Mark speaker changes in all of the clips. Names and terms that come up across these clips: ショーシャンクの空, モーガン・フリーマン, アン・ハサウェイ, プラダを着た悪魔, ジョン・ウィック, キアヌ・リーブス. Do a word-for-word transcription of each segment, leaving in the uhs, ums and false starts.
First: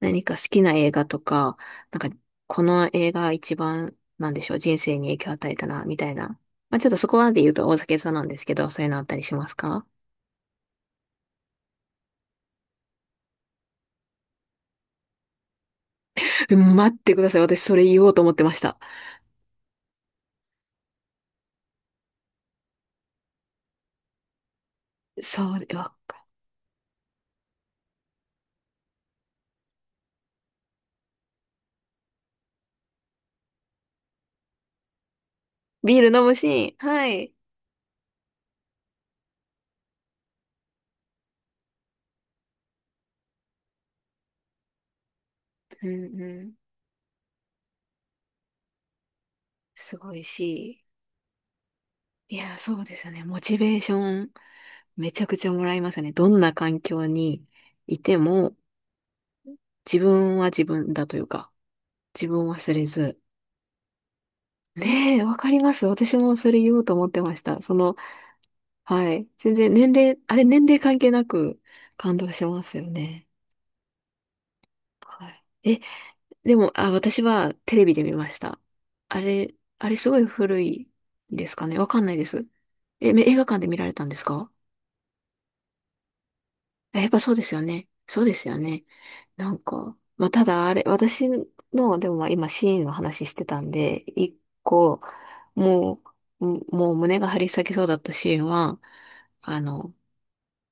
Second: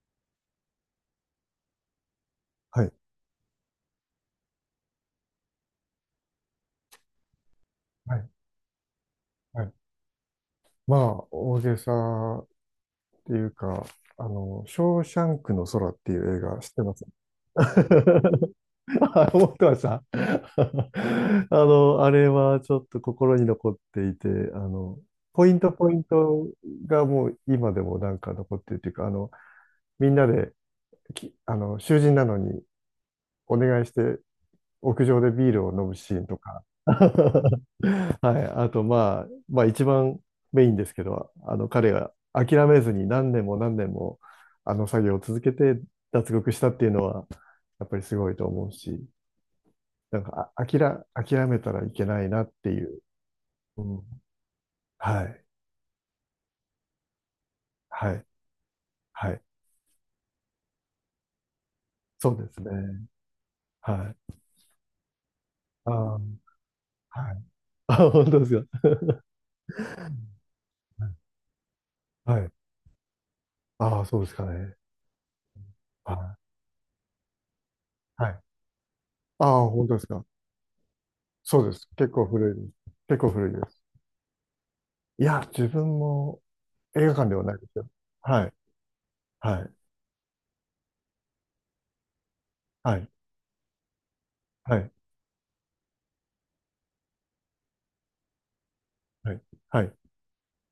Speaker 1: 何か好きな映画とか、なんか、こ
Speaker 2: は
Speaker 1: の
Speaker 2: い。
Speaker 1: 映画一番、なんでしょう、人生に影響を与えたな、みたいな。まあ、ちょっとそこまで言うと大酒さん
Speaker 2: は
Speaker 1: なん
Speaker 2: い。
Speaker 1: ですけど、そういうのあったりします
Speaker 2: はい。
Speaker 1: か？
Speaker 2: まあ、大げさっていうか、あの、ショーシャンクの空っていう映
Speaker 1: う
Speaker 2: 画知っ
Speaker 1: ん、
Speaker 2: て
Speaker 1: 待
Speaker 2: ま
Speaker 1: っ
Speaker 2: す
Speaker 1: てください。私それ言おうと思ってました。
Speaker 2: あ思ってました。あの、あれはちょっと心に残っていて、あの、ポイ
Speaker 1: そう
Speaker 2: ント
Speaker 1: で、
Speaker 2: ポ
Speaker 1: わ
Speaker 2: イン
Speaker 1: か
Speaker 2: トがもう今でもなんか残ってるっていうか、あの、みんなでき、あの、囚人なのにお願いして屋上でビールを飲む
Speaker 1: ビール
Speaker 2: シー
Speaker 1: 飲
Speaker 2: ン
Speaker 1: む
Speaker 2: と
Speaker 1: シ
Speaker 2: か。
Speaker 1: ー ン。はい。
Speaker 2: はい。あと、まあ、まあ、一番メインですけど、あの、彼が諦めずに何年も何年も、あの作業を続けて
Speaker 1: うんう
Speaker 2: 脱
Speaker 1: ん。
Speaker 2: 獄したっていうのは、やっぱりすごいと思うし、
Speaker 1: すご
Speaker 2: な
Speaker 1: い
Speaker 2: んか、あ、諦、
Speaker 1: し。
Speaker 2: 諦めたらいけない
Speaker 1: い
Speaker 2: なっ
Speaker 1: や、
Speaker 2: て
Speaker 1: そ
Speaker 2: い
Speaker 1: うで
Speaker 2: う。
Speaker 1: すよね。モチベー
Speaker 2: う
Speaker 1: ショ
Speaker 2: ん。
Speaker 1: ン、めち
Speaker 2: は
Speaker 1: ゃく
Speaker 2: い。
Speaker 1: ちゃもらいますね。どんな環境にい
Speaker 2: は
Speaker 1: て
Speaker 2: い。
Speaker 1: も、
Speaker 2: はい。
Speaker 1: 自分は自分だというか、自
Speaker 2: そう
Speaker 1: 分
Speaker 2: で
Speaker 1: を
Speaker 2: す
Speaker 1: 忘れ
Speaker 2: ね。
Speaker 1: ず、
Speaker 2: はい。
Speaker 1: ねえ、わかります。
Speaker 2: ああ、
Speaker 1: 私
Speaker 2: は
Speaker 1: もそ
Speaker 2: い。
Speaker 1: れ言おうと思ってました。その、
Speaker 2: あ、本当ですか？
Speaker 1: はい。全然年齢、あれ年齢関係なく感動
Speaker 2: は
Speaker 1: し
Speaker 2: い。
Speaker 1: ますよね。
Speaker 2: ああ、そうですかね。
Speaker 1: はい。え、
Speaker 2: は
Speaker 1: でも、あ、私はテレビで見
Speaker 2: い。
Speaker 1: ま
Speaker 2: は
Speaker 1: し
Speaker 2: い。
Speaker 1: た。あれ、
Speaker 2: ああ、本
Speaker 1: あ
Speaker 2: 当
Speaker 1: れ
Speaker 2: です
Speaker 1: すごい
Speaker 2: か？
Speaker 1: 古いです
Speaker 2: そう
Speaker 1: か
Speaker 2: で
Speaker 1: ね。わ
Speaker 2: す。
Speaker 1: かん
Speaker 2: 結
Speaker 1: ないで
Speaker 2: 構
Speaker 1: す。
Speaker 2: 古いです。
Speaker 1: え、
Speaker 2: 結
Speaker 1: め
Speaker 2: 構
Speaker 1: 映画
Speaker 2: 古い
Speaker 1: 館
Speaker 2: で
Speaker 1: で見
Speaker 2: す。
Speaker 1: られたんですか？
Speaker 2: いや、自分も、
Speaker 1: や
Speaker 2: 映
Speaker 1: っ
Speaker 2: 画
Speaker 1: ぱ
Speaker 2: 館
Speaker 1: そう
Speaker 2: で
Speaker 1: で
Speaker 2: は
Speaker 1: す
Speaker 2: ない
Speaker 1: よ
Speaker 2: です
Speaker 1: ね。
Speaker 2: よ。
Speaker 1: そうで
Speaker 2: は
Speaker 1: す
Speaker 2: い、
Speaker 1: よね。なん
Speaker 2: はい、
Speaker 1: か、まあ、ただあれ、私の、でもまあ今シーンの
Speaker 2: はい、
Speaker 1: 話してたんで、一
Speaker 2: はい、
Speaker 1: 個、もう、ももう胸が張り裂けそうだったシーンは、
Speaker 2: はい、
Speaker 1: あ
Speaker 2: は
Speaker 1: の、
Speaker 2: い、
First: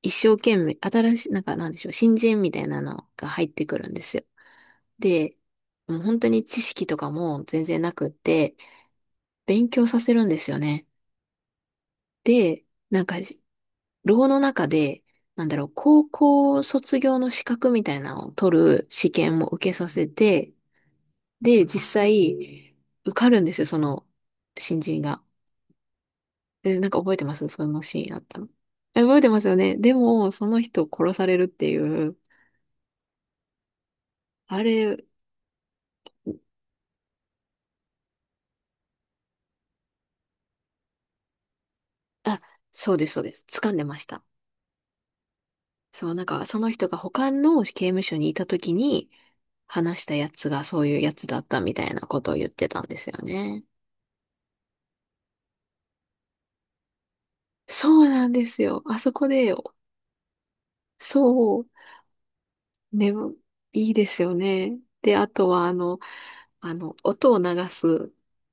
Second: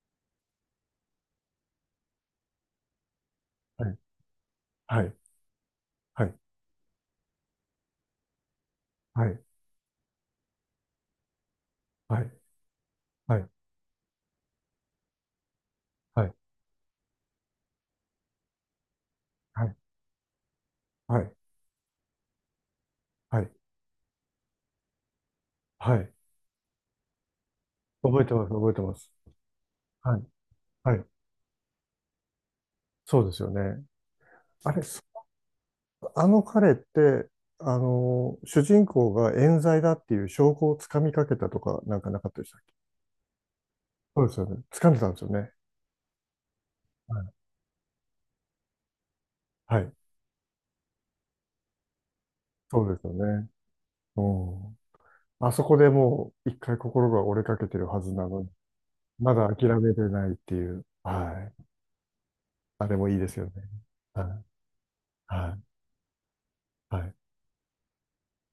Speaker 1: 一生懸命、新しい、なんかなんでしょう、新人みたいなのが入ってくるんですよ。
Speaker 2: はい、
Speaker 1: で、もう本
Speaker 2: は
Speaker 1: 当
Speaker 2: い、
Speaker 1: に知識とかも全然なくって、
Speaker 2: はい、
Speaker 1: 勉強させるんですよね。で、なんか
Speaker 2: はい、
Speaker 1: 牢の中で、なんだろう、高
Speaker 2: はい、
Speaker 1: 校卒業の資格みたいなのを取る試験も
Speaker 2: は
Speaker 1: 受け
Speaker 2: い、
Speaker 1: させて、
Speaker 2: はい、はい、
Speaker 1: で、実際、受かる
Speaker 2: は
Speaker 1: ん
Speaker 2: い、
Speaker 1: ですよ、その、新人が。
Speaker 2: はい、
Speaker 1: え、なんか覚えてますそのシーンあっ
Speaker 2: 覚えて
Speaker 1: た
Speaker 2: ま
Speaker 1: の？
Speaker 2: す、覚えてま
Speaker 1: え
Speaker 2: す。
Speaker 1: 覚えてますよね。で
Speaker 2: はい、
Speaker 1: も、その人を
Speaker 2: はい、
Speaker 1: 殺されるっていう、
Speaker 2: そうですよね。
Speaker 1: あ
Speaker 2: あれ、そ
Speaker 1: れ、
Speaker 2: あの彼って、あの、主人公が冤罪だっていう証拠をつかみかけたとか、なんかなかっ
Speaker 1: あ、
Speaker 2: たでしたっけ？
Speaker 1: そうです、そうです。掴んでました。
Speaker 2: そうですよね。つかんでたんですよね。
Speaker 1: そう、なんか、その人が
Speaker 2: は
Speaker 1: 他
Speaker 2: い、
Speaker 1: の刑務所にいた時に、
Speaker 2: はい、
Speaker 1: 話したやつがそういうやつだったみたいなことを言ってた
Speaker 2: そ
Speaker 1: ん
Speaker 2: う
Speaker 1: で
Speaker 2: です
Speaker 1: す
Speaker 2: よ
Speaker 1: よ
Speaker 2: ね。
Speaker 1: ね。
Speaker 2: うん。あそこでもう一回心が折れかけてる
Speaker 1: そ
Speaker 2: は
Speaker 1: う
Speaker 2: ず
Speaker 1: な
Speaker 2: な
Speaker 1: ん
Speaker 2: の
Speaker 1: で
Speaker 2: に。
Speaker 1: すよ。あそこ
Speaker 2: まだ
Speaker 1: で
Speaker 2: 諦めてないっていう。
Speaker 1: そ
Speaker 2: はい。
Speaker 1: う、
Speaker 2: あれも
Speaker 1: ね、
Speaker 2: いいですよね。
Speaker 1: いいです
Speaker 2: は
Speaker 1: よ
Speaker 2: い。
Speaker 1: ね。で、あと
Speaker 2: は
Speaker 1: は、あの、あの、
Speaker 2: い。
Speaker 1: 音を流す、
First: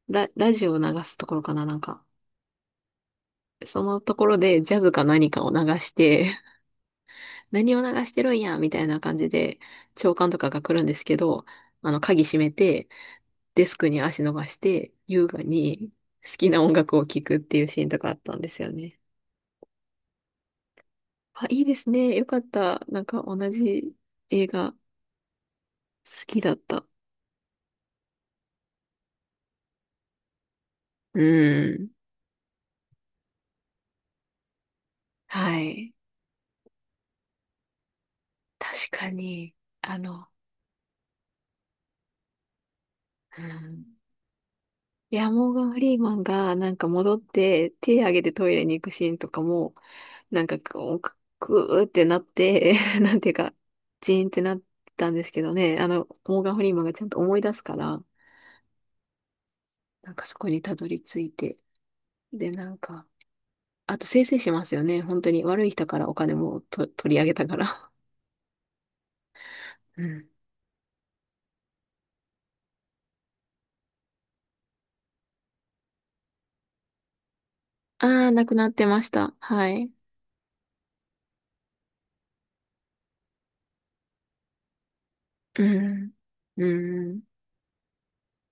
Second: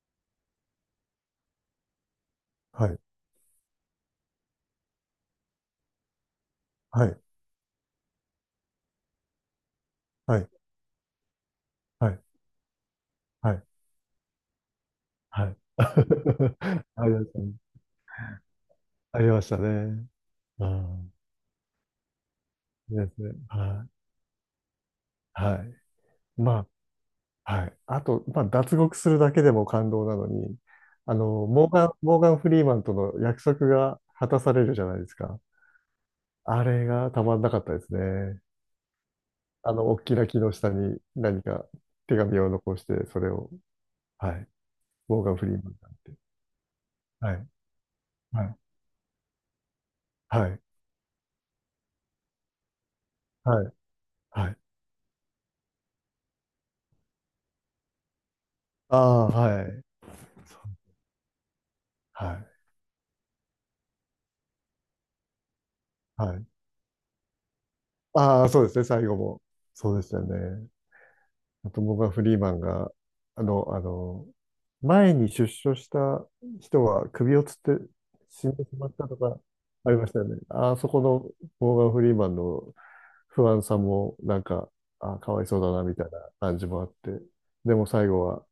Speaker 1: ラ、ラジオを流すところかな、なんか。
Speaker 2: はい。
Speaker 1: そのところでジャズか何かを流して、
Speaker 2: はい。
Speaker 1: 何を流してるんや、みたいな感じで、長官と
Speaker 2: はい。
Speaker 1: かが来るんですけど、あの、
Speaker 2: はい。
Speaker 1: 鍵閉めて、
Speaker 2: はい。は
Speaker 1: デス
Speaker 2: い。
Speaker 1: クに足伸ばして、優雅
Speaker 2: はい。
Speaker 1: に好きな音 楽
Speaker 2: あ
Speaker 1: を
Speaker 2: りま
Speaker 1: 聴
Speaker 2: し
Speaker 1: く
Speaker 2: た
Speaker 1: っ
Speaker 2: ね。
Speaker 1: ていうシーンとかあったんですよね。
Speaker 2: ありましたね。うん。
Speaker 1: あ、いいですね。よかった。なん
Speaker 2: です
Speaker 1: か
Speaker 2: ね。
Speaker 1: 同
Speaker 2: は
Speaker 1: じ映画好
Speaker 2: い。はい。
Speaker 1: きだっ
Speaker 2: ま
Speaker 1: た。
Speaker 2: あ、はい。あと、まあ、脱獄するだけでも感動なのに、あ
Speaker 1: う
Speaker 2: の、モーガ
Speaker 1: ん。
Speaker 2: ン、モーガン・フリーマンとの約束が果たされるじゃないですか。
Speaker 1: はい。
Speaker 2: あれがたまんなかったですね。
Speaker 1: 確かに、
Speaker 2: あの、
Speaker 1: あ
Speaker 2: 大き
Speaker 1: の、
Speaker 2: な木の下に何か手紙を残して、それ
Speaker 1: う
Speaker 2: を、
Speaker 1: ん、
Speaker 2: はい。
Speaker 1: い
Speaker 2: モー
Speaker 1: や、
Speaker 2: ガン・フ
Speaker 1: モ
Speaker 2: リ
Speaker 1: ー
Speaker 2: ー
Speaker 1: ガ
Speaker 2: マ
Speaker 1: ン・
Speaker 2: ン
Speaker 1: フ
Speaker 2: さんっ
Speaker 1: リー
Speaker 2: て。
Speaker 1: マンがなんか戻っ
Speaker 2: はい。
Speaker 1: て手挙げて
Speaker 2: は
Speaker 1: トイ
Speaker 2: い。
Speaker 1: レに行くシーンとかも、なん
Speaker 2: は
Speaker 1: か
Speaker 2: い。
Speaker 1: こう、くくーってなって、なんていうか、
Speaker 2: はい。
Speaker 1: ジーンって
Speaker 2: は
Speaker 1: な
Speaker 2: い。
Speaker 1: ったんですけどね、あの、モーガン・フリーマンがちゃんと思い出すから、
Speaker 2: ああ、はい。
Speaker 1: なんかそこ
Speaker 2: そ
Speaker 1: に
Speaker 2: う
Speaker 1: たどり着いて、
Speaker 2: は
Speaker 1: で、
Speaker 2: い。
Speaker 1: なんか、あと生成しますよね、本当に悪い人からお金
Speaker 2: はい。
Speaker 1: もと取り上げたから。
Speaker 2: ああ、そうですね。最後も。そう
Speaker 1: う
Speaker 2: ですよ
Speaker 1: ん。
Speaker 2: ね。あと、モーガン・フリーマンが、あの、あの、前に出所した人は首をつって
Speaker 1: ああ、な
Speaker 2: 死
Speaker 1: く
Speaker 2: んで
Speaker 1: な
Speaker 2: し
Speaker 1: って
Speaker 2: まっ
Speaker 1: ま
Speaker 2: た
Speaker 1: し
Speaker 2: と
Speaker 1: た。
Speaker 2: か
Speaker 1: は
Speaker 2: あ
Speaker 1: い。
Speaker 2: りましたよね。あそこのモーガン・フリーマンの不安さも、なんか、あ、かわいそう
Speaker 1: う
Speaker 2: だな、みたい
Speaker 1: ん。
Speaker 2: な感
Speaker 1: う
Speaker 2: じもあって。
Speaker 1: ん。
Speaker 2: でも最後は、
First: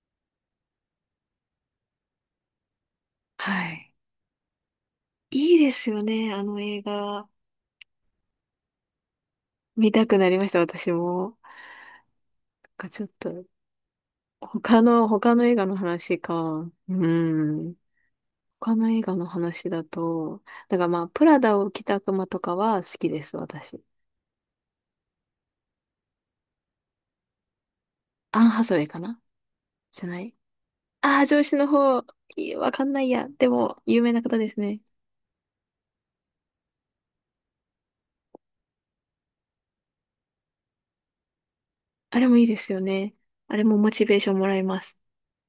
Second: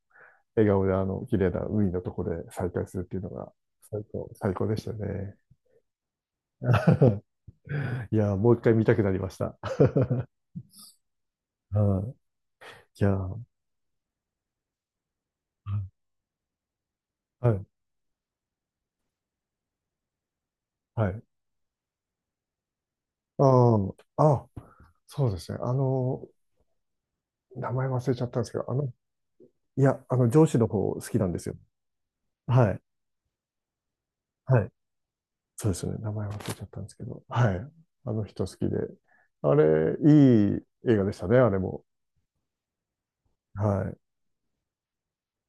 Speaker 2: 笑顔であの、綺麗な海のところで再会するっていうのが、
Speaker 1: はい。
Speaker 2: 最高、最高でしたね。
Speaker 1: いいですよね。あの映画、
Speaker 2: いやー、もう一回見たくなりました。
Speaker 1: 見たくなりました、私も。
Speaker 2: はい。
Speaker 1: なんかち
Speaker 2: い
Speaker 1: ょっ
Speaker 2: やー、
Speaker 1: と、他の、他の映画の話か。う
Speaker 2: はい、
Speaker 1: ん。他の映画の話だと、だからまあ、
Speaker 2: はい。
Speaker 1: プラダを着た悪魔とかは好きです、
Speaker 2: あ
Speaker 1: 私。
Speaker 2: あ、あ、そうですね。あの、名前忘れちゃった
Speaker 1: ア
Speaker 2: んで
Speaker 1: ン・
Speaker 2: すけ
Speaker 1: ハ
Speaker 2: ど、あ
Speaker 1: サウェイ
Speaker 2: の、
Speaker 1: かな？
Speaker 2: いや、
Speaker 1: じゃ
Speaker 2: あ
Speaker 1: な
Speaker 2: の、
Speaker 1: い？
Speaker 2: 上司の方好き
Speaker 1: ああー、
Speaker 2: なんで
Speaker 1: 上
Speaker 2: す
Speaker 1: 司
Speaker 2: よ。
Speaker 1: の方、いや
Speaker 2: は
Speaker 1: わ
Speaker 2: い、
Speaker 1: かんないや。でも、有名な方です
Speaker 2: はい。
Speaker 1: ね。
Speaker 2: そうですよね。名前忘れちゃったんですけど、はい。あの人好きで。あれ、いい映画でしたね、あれも。
Speaker 1: あれもいいですよね。あれもモ
Speaker 2: はい。
Speaker 1: チベーションもらえます。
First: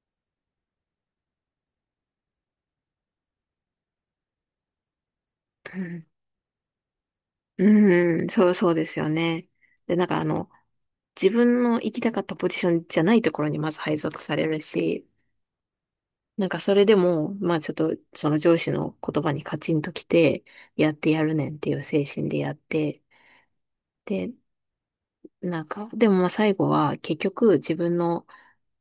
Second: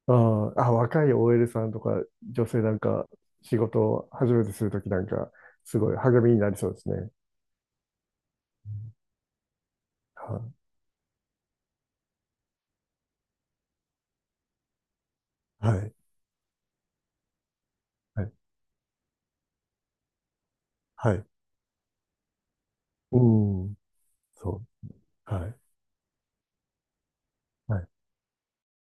Speaker 2: あーあ、若い オーエル さんとか女性なんか仕事を初めてするときなんかす
Speaker 1: う
Speaker 2: ごい
Speaker 1: ん、
Speaker 2: 励みになりそうですね。
Speaker 1: うん、そう、そうですよね。で、なんかあ
Speaker 2: は
Speaker 1: の、自分の行きたかったポジションじゃないところにまず配属されるし、
Speaker 2: はい。
Speaker 1: なんかそれでも、まあちょっと
Speaker 2: は
Speaker 1: そ
Speaker 2: い。
Speaker 1: の上司の言葉にカチンときて、やって
Speaker 2: は
Speaker 1: や
Speaker 2: い。
Speaker 1: るねんっていう精神でやって、
Speaker 2: うん。
Speaker 1: で、
Speaker 2: そう。はい。
Speaker 1: なんか、でもまあ最後は結局自
Speaker 2: はい。
Speaker 1: 分の、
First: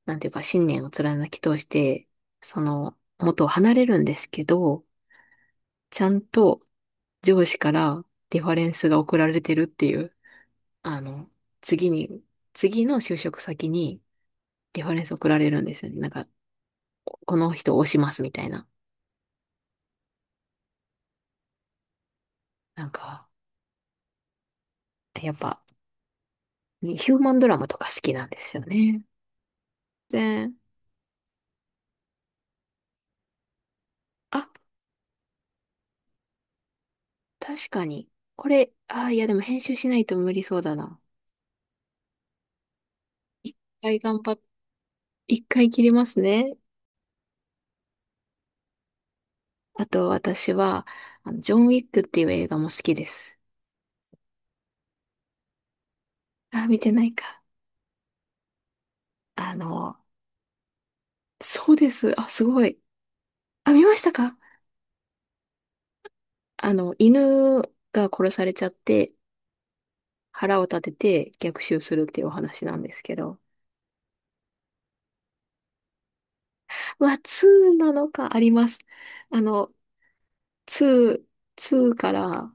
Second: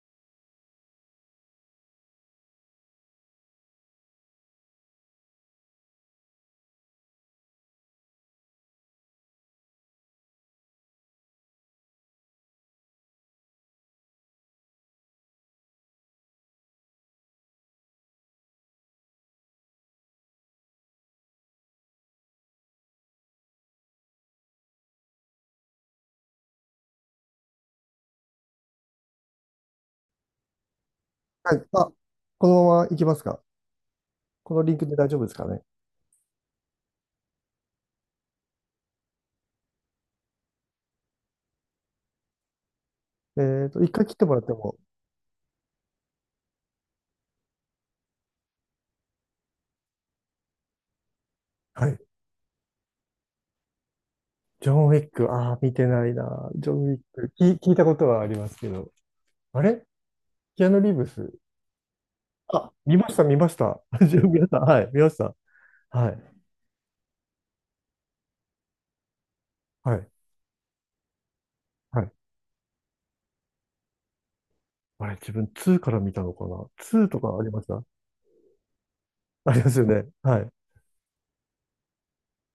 Speaker 1: なんていうか信念を貫き通して、その元を離れるんですけど、ちゃんと上司からリファレンスが送られてるっていう、あの、次に、次の就職先にリファレンス送られるんですよね。なんか、この人を推しますみたいな。なんか、やっぱ、にヒューマンドラマとか好きなんですよね。で、
Speaker 2: はい。あ、このまま行きますか？
Speaker 1: あ、
Speaker 2: このリンクで大丈夫ですかね？
Speaker 1: 確かに。これ、あー、いやでも編集しないと無理そうだな。一
Speaker 2: えっと、一
Speaker 1: 回
Speaker 2: 回切っ
Speaker 1: 頑
Speaker 2: て
Speaker 1: 張
Speaker 2: も
Speaker 1: っ、
Speaker 2: らっても。
Speaker 1: 一回切りますね。あと私は、あのジョン・ウィ
Speaker 2: は
Speaker 1: ッ
Speaker 2: い。
Speaker 1: クっていう映画も好きです。
Speaker 2: ジョン・ウィック、ああ、見てないな。
Speaker 1: あー、
Speaker 2: ジョン・
Speaker 1: 見て
Speaker 2: ウィッ
Speaker 1: ない
Speaker 2: ク、
Speaker 1: か。
Speaker 2: 聞、聞いたことはありますけど。
Speaker 1: あ
Speaker 2: あれ
Speaker 1: の、
Speaker 2: キアヌ・リーブス。
Speaker 1: そうです。あ、すご
Speaker 2: あ、
Speaker 1: い。
Speaker 2: 見ました、見まし
Speaker 1: あ、
Speaker 2: た。
Speaker 1: 見まし た
Speaker 2: ジョン・ウ
Speaker 1: か？
Speaker 2: ィックはい、見ました。はい。
Speaker 1: あの、犬が殺されちゃって、
Speaker 2: はい。
Speaker 1: 腹を立てて逆襲する
Speaker 2: は
Speaker 1: っ
Speaker 2: い。
Speaker 1: ていうお話なんですけど。
Speaker 2: あれ、自分ツーから見たのかな ?ツー
Speaker 1: は
Speaker 2: とかありまし
Speaker 1: に
Speaker 2: た
Speaker 1: なのかあります。あ
Speaker 2: あり
Speaker 1: の、
Speaker 2: ま
Speaker 1: に、
Speaker 2: すよね。はい。
Speaker 1: ツーから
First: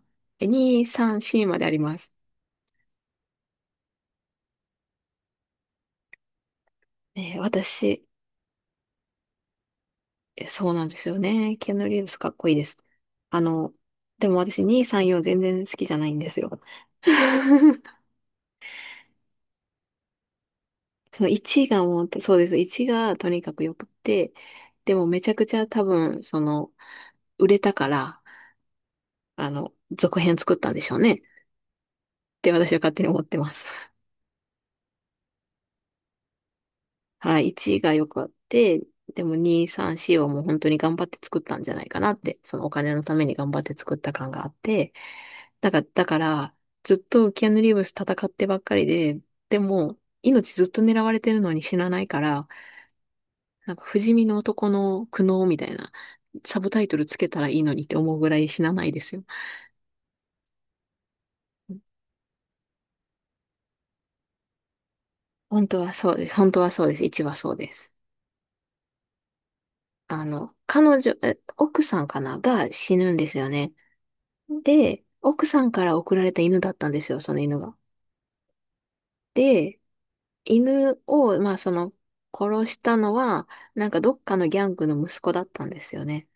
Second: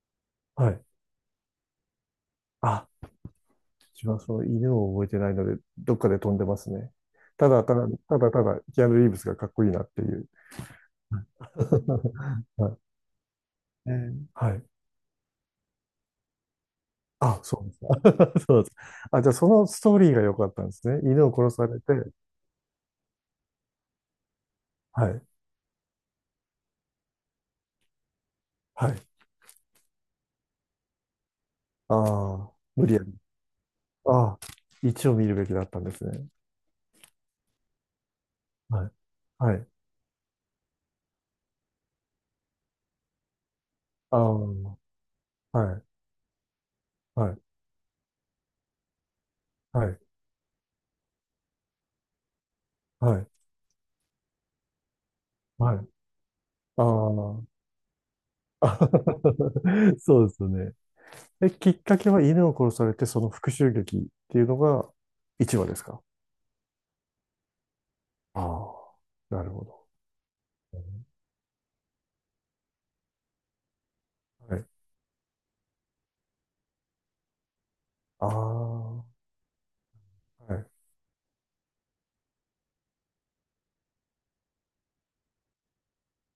Speaker 2: は
Speaker 1: に、
Speaker 2: い。
Speaker 1: さん、C まであります。
Speaker 2: あ、自分はその犬を覚えてないので、どっかで飛んでますね。
Speaker 1: えー
Speaker 2: ただ、ただ、
Speaker 1: 私、
Speaker 2: ただ、ただ、キアヌ・リーブスがかっこいいなっていう。
Speaker 1: えそうなんですよね。キアヌ・リーブスかっこいい で
Speaker 2: は
Speaker 1: す。
Speaker 2: い。
Speaker 1: あの、
Speaker 2: えー
Speaker 1: でも
Speaker 2: は
Speaker 1: 私
Speaker 2: い。
Speaker 1: に、さん、よん全然好きじゃないんですよ。
Speaker 2: あ、そうで すか？そうです。あ、じゃあそのストーリーが良かったんですね。
Speaker 1: そ
Speaker 2: 犬
Speaker 1: の
Speaker 2: を殺
Speaker 1: いち
Speaker 2: され
Speaker 1: がもう、
Speaker 2: て、
Speaker 1: そうです。いちがとにかく良くって、でも
Speaker 2: は
Speaker 1: め
Speaker 2: い。
Speaker 1: ちゃくちゃ多分、その、売れたから、
Speaker 2: はい。
Speaker 1: あの、続編作ったんでしょうね。っ
Speaker 2: あ
Speaker 1: て
Speaker 2: あ、
Speaker 1: 私は
Speaker 2: 無
Speaker 1: 勝
Speaker 2: 理や
Speaker 1: 手に
Speaker 2: り。
Speaker 1: 思ってます。
Speaker 2: ああ、いちをみるべきだったんですね。
Speaker 1: はい、いちが良くあって、
Speaker 2: はい。
Speaker 1: でも
Speaker 2: は
Speaker 1: に、
Speaker 2: い。
Speaker 1: さん、よんをもう本当に頑張って作ったんじゃないかなって、そのお金のために頑張って作った感
Speaker 2: あ
Speaker 1: があっ
Speaker 2: あ、
Speaker 1: て、
Speaker 2: は
Speaker 1: だか
Speaker 2: い。
Speaker 1: ら、だから、ずっ
Speaker 2: は
Speaker 1: と
Speaker 2: い。
Speaker 1: キアヌ・リーブス戦ってばっかりで、で
Speaker 2: は
Speaker 1: も、
Speaker 2: い。
Speaker 1: 命ずっと狙われてるのに死なないから、
Speaker 2: はい。
Speaker 1: なんか不死身の男の苦悩みた
Speaker 2: は
Speaker 1: い
Speaker 2: い。
Speaker 1: な、サブタ
Speaker 2: あ
Speaker 1: イトルつけた
Speaker 2: あ。
Speaker 1: らいいのにって思うぐらい死な
Speaker 2: あ
Speaker 1: ないですよ。
Speaker 2: そうですよね。え、きっかけは犬を殺されて、その復讐劇っていうのがいちわ
Speaker 1: 本
Speaker 2: で
Speaker 1: 当
Speaker 2: す
Speaker 1: は
Speaker 2: か？
Speaker 1: そうです。本当はそうです。いちはそうです。
Speaker 2: ああなるほど。
Speaker 1: あの、
Speaker 2: う
Speaker 1: 彼
Speaker 2: ん
Speaker 1: 女、え奥さんかなが死ぬんですよね。
Speaker 2: はい。
Speaker 1: で、奥さんから送られた犬だったんですよ、その犬が。
Speaker 2: ああ、は
Speaker 1: で、
Speaker 2: い、
Speaker 1: 犬を、まあその、殺したのは、なんかどっかのギャングの息子だったんですよね。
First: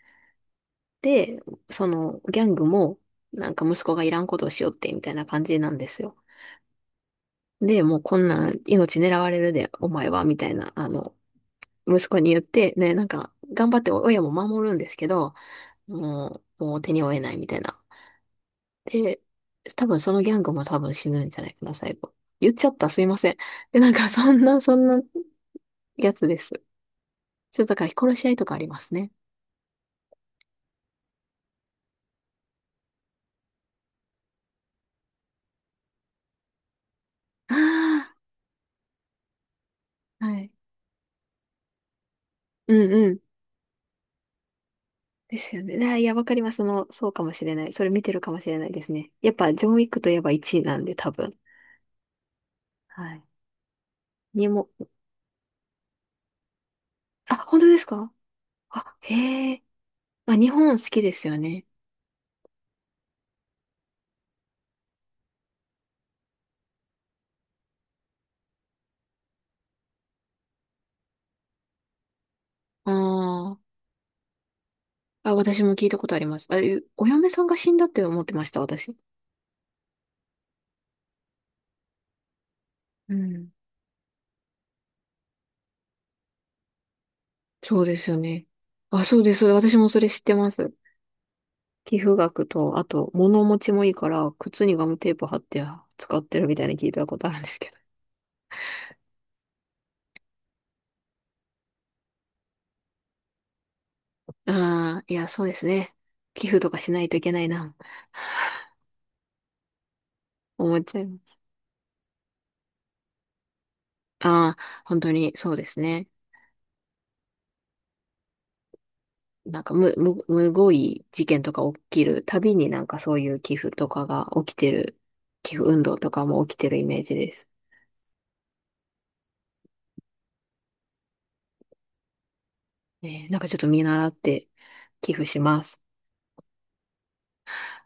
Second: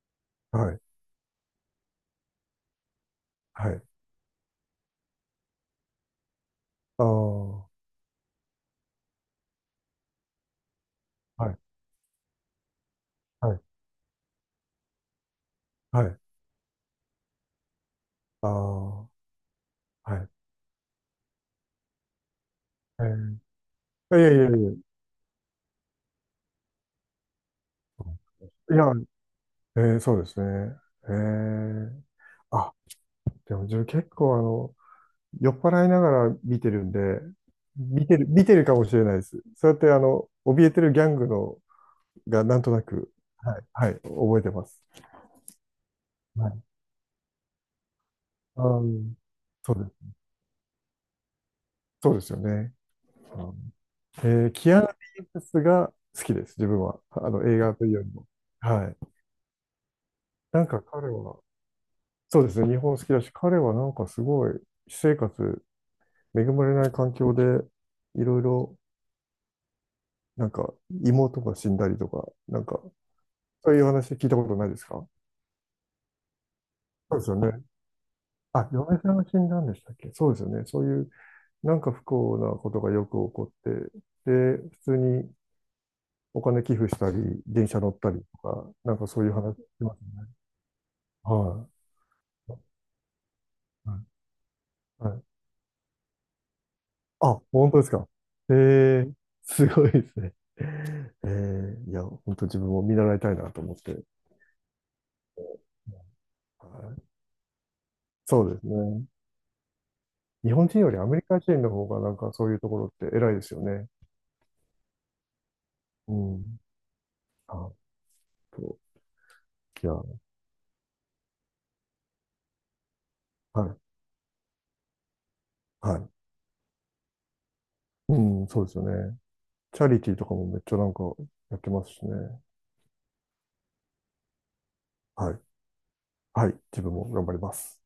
Speaker 2: はい、
Speaker 1: で、その、ギャングも、なんか
Speaker 2: は
Speaker 1: 息
Speaker 2: い。
Speaker 1: 子がいらんことをしよって、みたいな感じなんですよ。
Speaker 2: ああ、は
Speaker 1: で、もうこんなん命狙われるで、お前は、みたいな、あの、
Speaker 2: い、
Speaker 1: 息子に言って、ね、なんか、
Speaker 2: はい、
Speaker 1: 頑張って親も守るんですけど、
Speaker 2: はい。
Speaker 1: もう、もう手に負えないみたいな
Speaker 2: ああ、は
Speaker 1: で、多分そ
Speaker 2: い。
Speaker 1: のギャングも多分死ぬんじゃないかな、最後。言っちゃった、す
Speaker 2: え
Speaker 1: いません。
Speaker 2: ー、
Speaker 1: で、なんか
Speaker 2: いやい
Speaker 1: そ
Speaker 2: や
Speaker 1: ん
Speaker 2: いや
Speaker 1: な、
Speaker 2: いや、
Speaker 1: そんなやつです。ちょっとだから殺し合いとかあり
Speaker 2: い
Speaker 1: ま
Speaker 2: や、
Speaker 1: すね。
Speaker 2: えーそうですね。えー、あ、でも自分結構あの、酔っ払いながら見てるんで、見
Speaker 1: あ
Speaker 2: てる、見てるかもしれないです。そうやってあ
Speaker 1: あ、
Speaker 2: の、
Speaker 1: はい。
Speaker 2: 怯えてるギャングのがなんと
Speaker 1: う
Speaker 2: な
Speaker 1: んう
Speaker 2: く、
Speaker 1: ん。
Speaker 2: はい、はい、覚えてます。
Speaker 1: ですよね。あーいや、わかり
Speaker 2: は
Speaker 1: ます。
Speaker 2: い。
Speaker 1: その、そうかもしれない。それ見てるかもしれ
Speaker 2: あ
Speaker 1: ないですね。
Speaker 2: ー
Speaker 1: やっぱ、ジョン・
Speaker 2: そ
Speaker 1: ウ
Speaker 2: う
Speaker 1: ィ
Speaker 2: で
Speaker 1: ックと
Speaker 2: す。
Speaker 1: いえばいちいなんで、多分。
Speaker 2: そうですよね。
Speaker 1: はい。
Speaker 2: うん、
Speaker 1: に
Speaker 2: えー、
Speaker 1: も、
Speaker 2: キアラ・リーブスが好きです、自分は。あ
Speaker 1: あ、
Speaker 2: の、映
Speaker 1: 本当
Speaker 2: 画
Speaker 1: です
Speaker 2: というより
Speaker 1: か？
Speaker 2: も。は
Speaker 1: あ、
Speaker 2: い。
Speaker 1: へえ。まあ、日
Speaker 2: なん
Speaker 1: 本
Speaker 2: か
Speaker 1: 好き
Speaker 2: 彼
Speaker 1: ですよ
Speaker 2: は、
Speaker 1: ね。
Speaker 2: そうですね、日本好きだし、彼はなんかすごい、私生活、恵まれない環境で、いろいろ、なんか、妹が死んだりとか、なんか、
Speaker 1: あー
Speaker 2: そういう話聞いたことないですか？
Speaker 1: あ、私も聞いたことあります。あ、えお
Speaker 2: そうで
Speaker 1: 嫁
Speaker 2: すよ
Speaker 1: さんが
Speaker 2: ね。
Speaker 1: 死んだって思ってました、
Speaker 2: あ、
Speaker 1: 私。
Speaker 2: 嫁さんが死んだんでしたっけ？そうですよね。そういうなんか不幸なことがよ
Speaker 1: う
Speaker 2: く起こ
Speaker 1: ん。
Speaker 2: って、で、普通にお金寄付したり、電
Speaker 1: そ
Speaker 2: 車
Speaker 1: う
Speaker 2: 乗
Speaker 1: で
Speaker 2: っ
Speaker 1: す
Speaker 2: た
Speaker 1: よ
Speaker 2: りと
Speaker 1: ね。
Speaker 2: か、なん
Speaker 1: あ、
Speaker 2: か
Speaker 1: そ
Speaker 2: そ
Speaker 1: う
Speaker 2: うい
Speaker 1: で
Speaker 2: う
Speaker 1: す。
Speaker 2: 話し
Speaker 1: 私
Speaker 2: て
Speaker 1: も
Speaker 2: ま
Speaker 1: そ
Speaker 2: す
Speaker 1: れ知っ
Speaker 2: ね。
Speaker 1: てます。
Speaker 2: は
Speaker 1: 寄付額
Speaker 2: い。
Speaker 1: と、あと、物持ちもいい
Speaker 2: は
Speaker 1: から、靴にガム
Speaker 2: い
Speaker 1: テー
Speaker 2: はい
Speaker 1: プ貼って使ってるみたいに聞いたことあるん
Speaker 2: あ、
Speaker 1: ですけ
Speaker 2: 本当ですか？えーすごいですね。えーいや、本当自分も見習いたいなと思って。
Speaker 1: ど。ああ、いや、そうですね。寄付
Speaker 2: は
Speaker 1: とかしな
Speaker 2: い、
Speaker 1: いといけないな、
Speaker 2: そうですね。日 本
Speaker 1: 思
Speaker 2: 人
Speaker 1: っ
Speaker 2: よ
Speaker 1: ち
Speaker 2: り
Speaker 1: ゃい
Speaker 2: ア
Speaker 1: ま
Speaker 2: メリ
Speaker 1: す。
Speaker 2: カ人の方がなんかそういうところって偉いですよね。
Speaker 1: ああ、本当にそうですね。
Speaker 2: うん。あと、
Speaker 1: なんか、
Speaker 2: い
Speaker 1: む、
Speaker 2: や、
Speaker 1: む、むごい事件とか起きるたびになんかそういう寄
Speaker 2: は
Speaker 1: 付
Speaker 2: い、
Speaker 1: とかが起きてる、寄付運動
Speaker 2: は
Speaker 1: と
Speaker 2: い。
Speaker 1: かも起きてるイメージです。
Speaker 2: うん、そうですよね。チャリティーとかもめっちゃなんかやってますしね。
Speaker 1: ね、なんかちょっと見習って寄付
Speaker 2: は
Speaker 1: し
Speaker 2: い。
Speaker 1: ます。
Speaker 2: はい。自分も頑張ります。